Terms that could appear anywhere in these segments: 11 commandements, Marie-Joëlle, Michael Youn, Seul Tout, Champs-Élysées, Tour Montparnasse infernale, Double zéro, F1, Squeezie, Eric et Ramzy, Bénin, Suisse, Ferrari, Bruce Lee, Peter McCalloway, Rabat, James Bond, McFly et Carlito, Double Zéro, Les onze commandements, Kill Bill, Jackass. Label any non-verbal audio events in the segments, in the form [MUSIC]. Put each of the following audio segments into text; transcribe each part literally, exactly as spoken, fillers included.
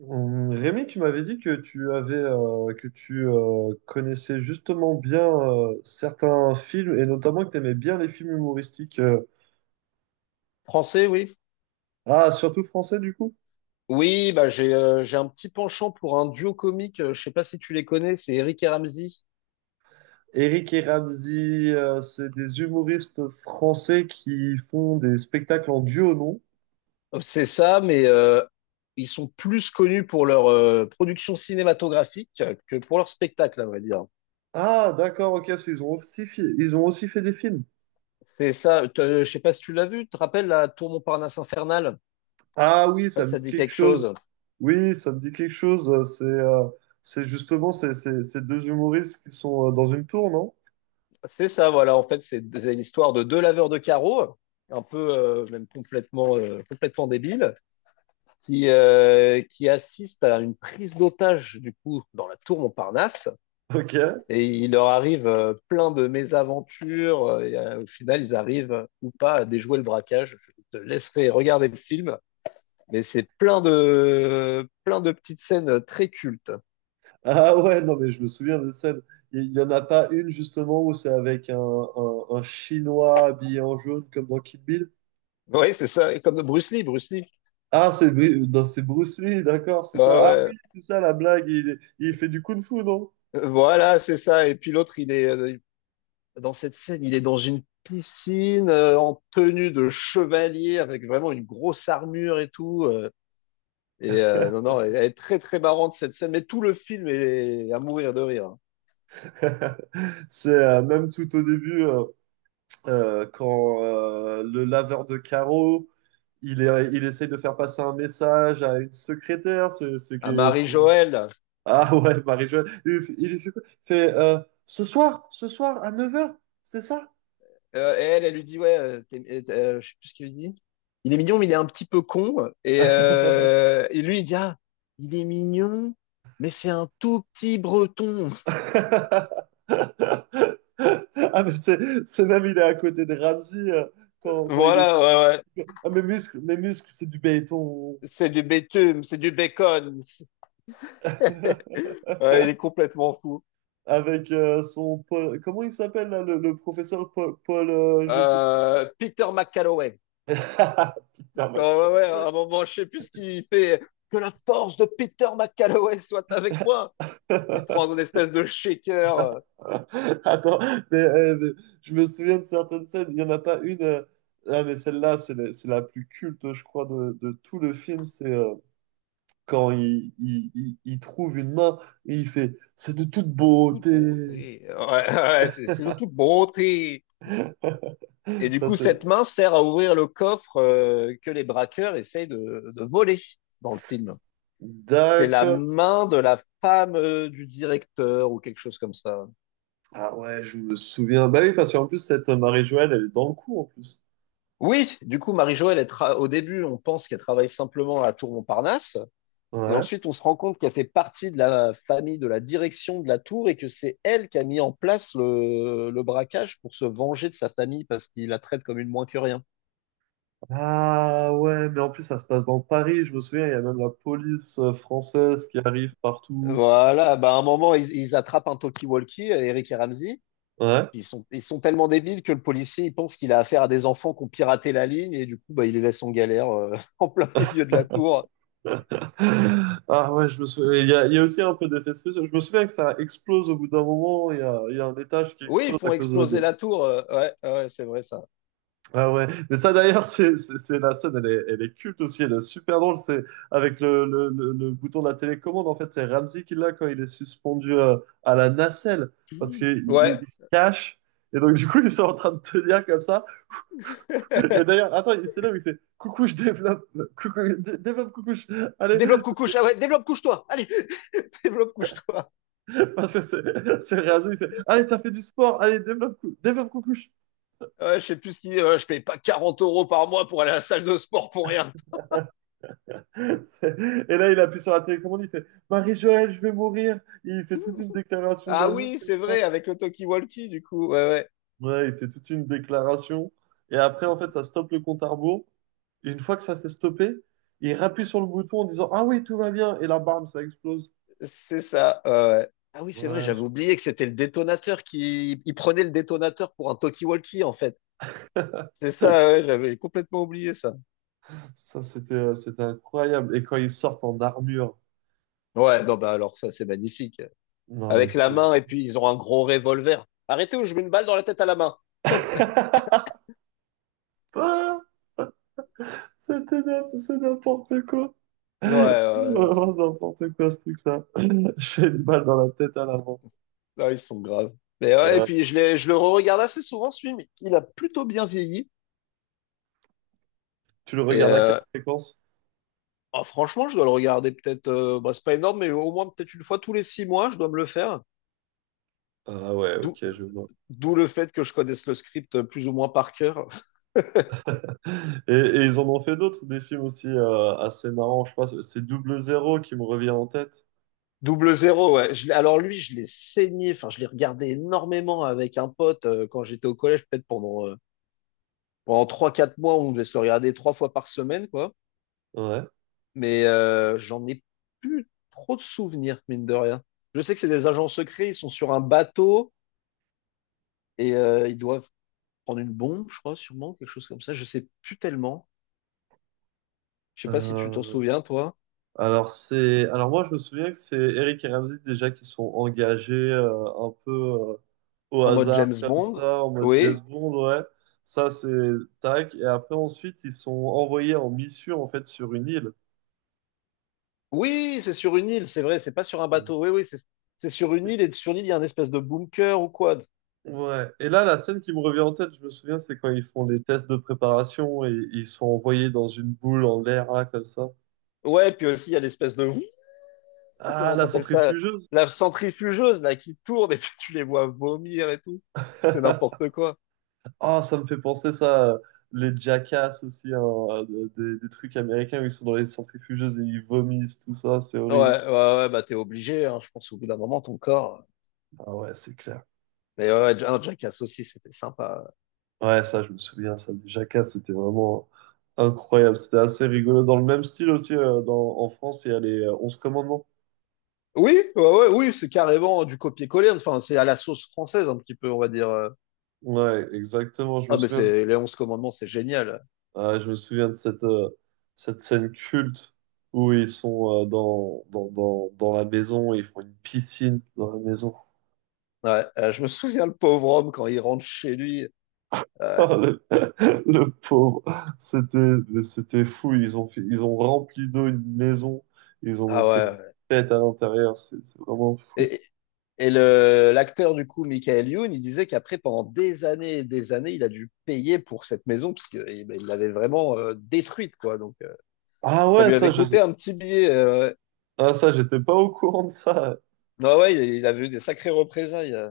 Hum, Rémi, tu m'avais dit que tu avais euh, que tu euh, connaissais justement bien euh, certains films et notamment que tu aimais bien les films humoristiques. euh, Français, oui. Ah, surtout français du coup. Oui, bah j'ai euh, j'ai un petit penchant pour un duo comique. euh, Je sais pas si tu les connais, c'est Eric et Ramzy. Eric et Ramzy, euh, c'est des humoristes français qui font des spectacles en duo, non? Euh, C'est ça, mais euh, ils sont plus connus pour leur euh, production cinématographique euh, que pour leur spectacle, à vrai dire. Ah, d'accord, ok, parce qu'ils ont aussi fi- ils ont aussi fait des films. C'est ça. t'as- Je sais pas si tu l'as vu. Tu te rappelles la Tour Montparnasse infernale? Ah oui, Je ça sais pas si me ça dit te dit quelque quelque chose. chose. Oui, ça me dit quelque chose. euh, C'est euh, c'est justement ces, ces- ces deux humoristes qui sont euh, dans une tour, non? C'est ça, voilà. En fait, c'est d- l'histoire de deux laveurs de carreaux, un peu euh, même complètement euh, complètement débiles qui, euh, qui assiste à une prise d'otage du coup dans la tour Montparnasse Ok. et il leur arrive euh, plein de mésaventures euh, et euh, au final ils arrivent euh, ou pas à déjouer le braquage. Je te laisserai regarder le film, mais c'est plein de plein de petites scènes très cultes. Ah ouais, non, mais je me souviens de scène. Il n'y en a pas une, justement, où c'est avec un, un- un Chinois habillé en jaune, comme dans Kill Bill. Oui, c'est ça, comme Bruce Lee, Bruce Lee. Ah, c'est Bru- non, c'est Bruce Lee, d'accord, c'est Ouais, ça. Ah ouais. oui, c'est ça la blague, il, est- il fait du kung-fu, non? Voilà, c'est ça. Et puis l'autre, il est euh, dans cette scène, il est dans une piscine euh, en tenue de chevalier avec vraiment une grosse armure et tout. Euh, Et euh, non, [LAUGHS] non, elle est très, très marrante cette scène, mais tout le film est à mourir de rire. C'est euh, même tout au début, euh, euh, quand euh, le laveur de carreaux, il, est, il essaye de faire passer un message à une secrétaire, c'est c'est À que- c'est- Marie-Joëlle, ah ouais, Marie-Jo, il lui fait il lui fait quoi? Il fait euh, ce soir, ce soir à neuf heures, c'est ça? euh, et elle, elle lui dit, ouais, euh, t'es- euh, euh, je sais plus ce qu'il lui dit. Il est mignon, mais il est un petit peu con. Et, [LAUGHS] euh, et lui, il dit, ah, il est mignon, mais c'est un tout petit breton. [LAUGHS] Ah, mais c'est c'est même, il est à côté de Ramsey euh, quand, quand il Voilà, essaie de. ouais, ouais. Ah, mes muscles, mes muscles, c'est du béton. C'est du bitume, c'est du bacon. [LAUGHS] [LAUGHS] Ouais, il est complètement fou. Avec euh, son Paul. Comment il s'appelle là, le, le professeur Paul, Paul, euh, je sais plus. Euh, Peter McCalloway. [LAUGHS] Putain, ma Quand, ouais, ouais, gueule, à un moment, je sais plus ce qu'il fait. Que la force de Peter McCalloway soit avec moi. ouais. Il prend une [LAUGHS] espèce de shaker. euh, [LAUGHS] Attends, mais, euh, mais je me souviens de certaines scènes. Il n'y en a pas une. euh, Ah, mais celle-là, c'est la, c'est la plus culte, je crois, de, de tout le film. C'est euh, quand il, il, il- il trouve une main et il fait c'est de toute Toute beauté. beauté. Ouais, [LAUGHS] ouais, c'est c'est de toute beauté. [LAUGHS] Et du Ça, coup, c'est. cette main sert à ouvrir le coffre euh, que les braqueurs essayent de, de voler dans le film. C'est la D'accord. main de la femme euh, du directeur ou quelque chose comme ça. Ah ouais, je me souviens. Bah oui, parce qu'en plus, cette Marie-Joëlle, elle est dans le coup, en plus. Oui, du coup, Marie-Jo, elle est tra- au début, on pense qu'elle travaille simplement à la Tour Montparnasse. Et Ouais. ensuite, on se rend compte qu'elle fait partie de la famille, de la direction de la tour et que c'est elle qui a mis en place le, le braquage pour se venger de sa famille parce qu'il la traite comme une moins que rien. Ah ouais, mais en plus, ça se passe dans Paris. Je me souviens, il y a même la police euh, française qui arrive partout. Voilà, bah à un moment, ils, ils attrapent un talkie-walkie, Eric et Ramsey. Ouais. Ils sont, ils sont tellement débiles que le policier, il pense qu'il a affaire à des enfants qui ont piraté la ligne et du coup, bah, il les laisse en galère euh, [LAUGHS] en plein milieu de la tour. [LAUGHS] Ah ouais, je me souviens. Il y a, il y a aussi un peu d'effets spéciaux. Je me souviens que ça explose au bout d'un moment. Il y a, il y a un étage qui Oui, ils explose font à cause exploser de. la tour. euh, ouais, ouais, ouais, c'est vrai ça. Ah ouais. Mais ça d'ailleurs, [LAUGHS] c'est c'est- c'est la scène, elle est, elle est culte aussi. Elle est super drôle. C'est avec le, le, le, le bouton de la télécommande. En fait, c'est Ramsey qui l'a quand il est suspendu euh, à la nacelle parce qu'il Ouais. il- il se cache. Et donc, du coup, ils sont en train de tenir comme ça. Et [LAUGHS] d'ailleurs, attends, il- c'est là où il fait coucou, je développe, coucou, dé- développe, coucou, je- allez. développe coucouche. Ah ouais, développe couche-toi. Allez, [LAUGHS] développe couche-toi. [LAUGHS] Parce que c'est c'est rasé, il fait, allez, t'as fait du sport, allez, développe, cou- développe coucouche. Ouais, je sais plus ce qui. Euh, je paye pas quarante euros par mois pour aller à la salle de sport pour rien. C'est- [LAUGHS] Et là, il appuie sur la télécommande, il fait Marie-Joëlle, je vais mourir. Il fait toute une déclaration Ah d'amour oui, comme c'est ça. vrai, avec le talkie-walkie, du coup. Ouais, ouais, Ouais, il fait toute une déclaration. Et après, en fait, ça stoppe le compte à rebours. Et une fois que ça s'est stoppé, il appuie sur le bouton en disant ah oui, tout va bien. Et la barbe, ça explose. c'est ça. Ouais, ouais. Ah oui, c'est vrai, Ouais, j'avais oublié que c'était le détonateur qui. Il prenait le détonateur pour un talkie-walkie, en fait. C'est ça, ouais, j'avais complètement oublié ça. ça, c'était euh, c'était incroyable. Et quand ils sortent en armure, Ouais, non, bah alors ça, c'est magnifique. non, mais Avec la c'est. main, et puis ils ont un gros revolver. Arrêtez ou je mets une balle dans la tête à la main. [LAUGHS] Ah, c'était n'im- c'est n'importe quoi. Ouais, C'est ouais, non. vraiment n'importe quoi ce truc-là. [LAUGHS] J'ai une balle dans la tête à l'avant. Ah, ils sont graves. Mais ouais, et Ah, puis je l'ai, je le re-regarde assez souvent, ce film. Il a plutôt bien vieilli. tu le Et regardes à quelle euh, fréquence? Ah, franchement, je dois le regarder peut-être. Euh, bah, c'est pas énorme, mais au moins peut-être une fois tous les six mois, je dois me le faire. Ah ouais, D'où, ok, je vois. D'où le fait que je connaisse le script euh, plus ou moins par cœur. [LAUGHS] Et, et ils en ont fait d'autres, des films aussi euh, assez marrants, je crois. C'est Double Zéro qui me revient en tête. Double zéro, ouais. Je l'ai- alors lui, je l'ai saigné. Enfin, je l'ai regardé énormément avec un pote euh, quand j'étais au collège, peut-être pendant euh, pendant trois quatre mois, on devait se le regarder trois fois par semaine, quoi. Ouais. Mais euh, j'en ai plus trop de souvenirs, mine de rien. Je sais que c'est des agents secrets. Ils sont sur un bateau et euh, ils doivent prendre une bombe, je crois, sûrement quelque chose comme ça. Je sais plus tellement. Je sais pas si tu t'en Euh, souviens, toi, alors c'est, alors moi je me souviens que c'est Eric et Ramzy déjà qui sont engagés euh, un peu euh, au en mode hasard James comme Bond. ça en mode Oui, jazz Bond, ouais. Ça c'est tac. Et après ensuite ils sont envoyés en mission en fait sur une île. oui, c'est sur une île, c'est vrai, c'est pas sur un bateau. Oui, oui, c'est c'est sur une île et sur l'île, il y a un espèce de bunker ou quoi. Ouais. Et là, la scène qui me revient en tête, je me souviens, c'est quand ils font les tests de préparation et, ils sont envoyés dans une boule en l'air, là, comme ça. Ouais, puis aussi, il y a l'espèce de, [LAUGHS] ouh, Ah, comment la t'appelles ça, centrifugeuse! la centrifugeuse, là, qui tourne et [LAUGHS] puis tu les vois vomir et tout. C'est [LAUGHS] n'importe quoi. Ah, ça me fait penser ça, euh, les Jackass aussi, hein, euh, des, des trucs américains où ils sont dans les centrifugeuses et ils vomissent, tout ça, c'est Ouais, horrible. ouais, ouais, bah t'es obligé, hein, je pense, au bout d'un moment, ton corps. Ah ouais, c'est clair. Mais ouais, ouais, un Jackass aussi, c'était sympa. Ouais, ça, je me souviens, ça, les Jackass, c'était vraiment incroyable. C'était assez rigolo. Dans le même style aussi, euh, dans, en France, il y a les euh, onze commandements. Oui, ouais, ouais, oui, c'est carrément du copier-coller. Enfin, c'est à la sauce française, un petit peu, on va dire. euh, Ouais, exactement, je me Ah, mais souviens de c'est les onze commandements, c'est génial. ah, je me souviens de cette, euh, cette scène culte où ils sont euh, dans, dans, dans, dans la maison et ils font une piscine dans la maison. Ouais, euh, je me souviens le pauvre homme quand il rentre chez lui. Euh, Ah, le, [LAUGHS] le pauvre, c'était, c'était fou. Ils ont fait, ils ont rempli d'eau une maison. Ils en ah ont fait une ouais. Ouais. fête à l'intérieur. C'est c'est vraiment fou. Et, et le l'acteur du coup, Michael Youn, il disait qu'après pendant des années et des années, il a dû payer pour cette maison parce que eh ben, il l'avait vraiment euh, détruite quoi. Donc euh, Ah ça ouais, lui ça, avait je, coûté un petit billet. euh, ah, ça, j'étais pas au courant de ça. Non ouais, il, il avait eu des sacrées représailles. euh.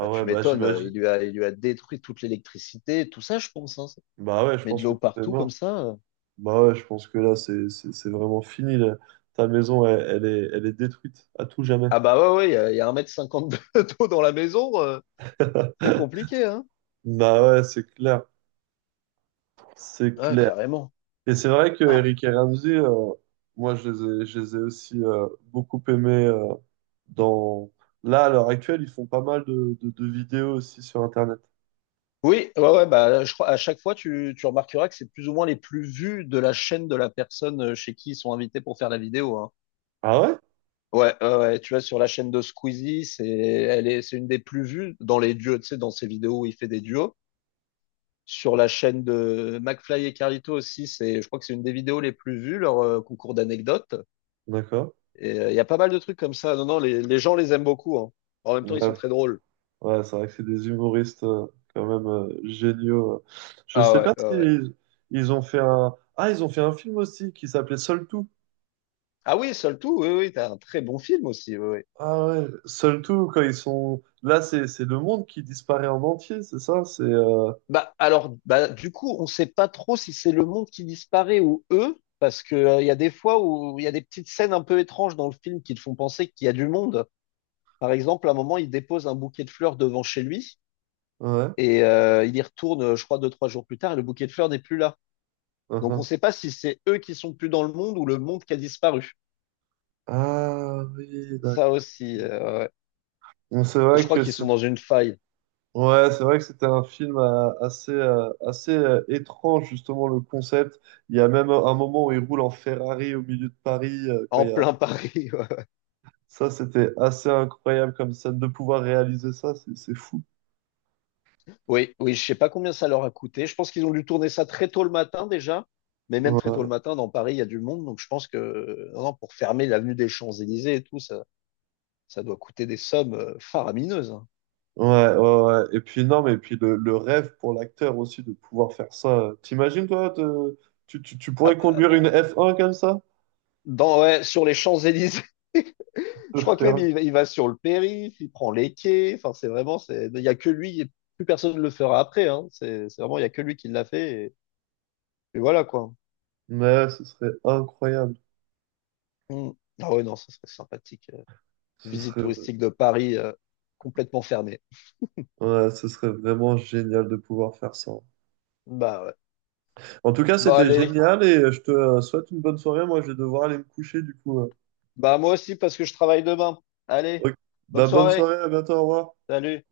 Bah tu ouais, bah m'étonnes, euh, il j'imagine. lui a il lui a détruit toute l'électricité, tout ça je pense. Hein. Bah ouais, je Mais de pense que l'eau tout est partout comme mort. ça. euh. Bah ouais, je pense que là, c'est c'est- c'est vraiment fini. Là. Ta maison, elle, elle est, elle est détruite à tout jamais. Ah bah ouais ouais, il y a, il y a un mètre cinquante de- [LAUGHS] d'eau dans la maison. euh. C'est compliqué, hein? [LAUGHS] Bah ouais, c'est clair. C'est Ah, clair. carrément. Et c'est vrai que Ah. Eric et Ramsey, euh, moi, je les ai, je les ai aussi euh, beaucoup aimés euh, dans... Là, à l'heure actuelle, ils font pas mal de, de, de vidéos aussi sur Internet. Oui, ouais, ouais, bah, je crois, à chaque fois, tu, tu remarqueras que c'est plus ou moins les plus vus de la chaîne de la personne euh, chez qui ils sont invités pour faire la vidéo, hein. Ah ouais? Ouais, ouais, ouais, tu vois, sur la chaîne de Squeezie, c'est, elle est, c'est une des plus vues dans les duos, tu sais, dans ses vidéos où il fait des duos. Sur la chaîne de McFly et Carlito aussi, c'est, je crois que c'est une des vidéos les plus vues, leur euh, concours d'anecdotes. D'accord. Et euh, il y a pas mal de trucs comme ça. Non, non, les, les gens les aiment beaucoup, hein. En même temps, ils Ouais, sont très drôles. ouais, c'est vrai que c'est des humoristes euh, quand même euh, géniaux. euh. Je Ah sais pas ouais, ouais, si ouais. ils, ils ont fait un... Ah, ils ont fait un film aussi qui s'appelait Seul Tout. Ah oui, Seul Tout, oui, oui, t'as un très bon film aussi. Oui, oui. Ah ouais, Seul Tout, quand ils sont... Là, c'est c'est le monde qui disparaît en entier, c'est ça? C'est... euh, Bah, alors, bah, du coup, on sait pas trop si c'est le monde qui disparaît ou eux, parce que, euh, il y a des fois où il y a des petites scènes un peu étranges dans le film qui te font penser qu'il y a du monde. Par exemple, à un moment, il dépose un bouquet de fleurs devant chez lui, Ouais. et euh, il y retourne, euh, je crois, deux, trois jours plus tard, et le bouquet de fleurs n'est plus là. Donc, on Uhum. sait pas si c'est eux qui sont plus dans le monde ou le monde qui a disparu. Ah oui, Ça d'accord. aussi, euh, ouais. Bon, c'est Et je vrai crois que qu'ils c'est... sont dans une faille, Ouais, c'est vrai que c'était un film euh, assez, euh, assez euh, étrange, justement, le concept. Il y a même un moment où ils roulent en Ferrari au milieu de Paris, euh, en quoi, plein Paris. [LAUGHS] ça, c'était assez incroyable comme scène de pouvoir réaliser ça, c'est c'est fou. Oui, oui, je sais pas combien ça leur a coûté. Je pense qu'ils ont dû tourner ça très tôt le matin déjà, mais même très tôt Ouais, le matin, dans Paris, il y a du monde, donc je pense que non, non, pour fermer l'avenue des Champs-Élysées et tout, ça, ça doit coûter des sommes euh, faramineuses. Hein. ouais, ouais, ouais. Et puis non, mais puis le, le rêve pour l'acteur aussi de pouvoir faire ça. T'imagines toi, te- tu, tu, tu Ah pourrais bah, conduire une bah, là. F un comme ça? Dans, ouais, sur les Champs-Élysées, [LAUGHS] Ce je crois que serait, même inc- il, va- il va sur le périph', il prend les quais, enfin c'est vraiment, c'est, il y a que lui, et plus personne ne le fera après, hein. C'est c'est vraiment, il y a que lui qui l'a fait, et, et voilà quoi. mais ce serait incroyable. Hmm. Ah ouais, non, ça serait sympathique. euh, Ce Visite serait, touristique de Paris euh, complètement fermée. ouais, ce serait vraiment génial de pouvoir faire ça. Bah ouais. En tout cas, Bah c'était allez, génial et je te euh, souhaite une bonne soirée. Moi, je vais devoir aller me coucher du coup. euh. bah moi aussi parce que je travaille demain. Allez, Ok. bonne Bah, bonne soirée. soirée, à bientôt, au revoir. Salut.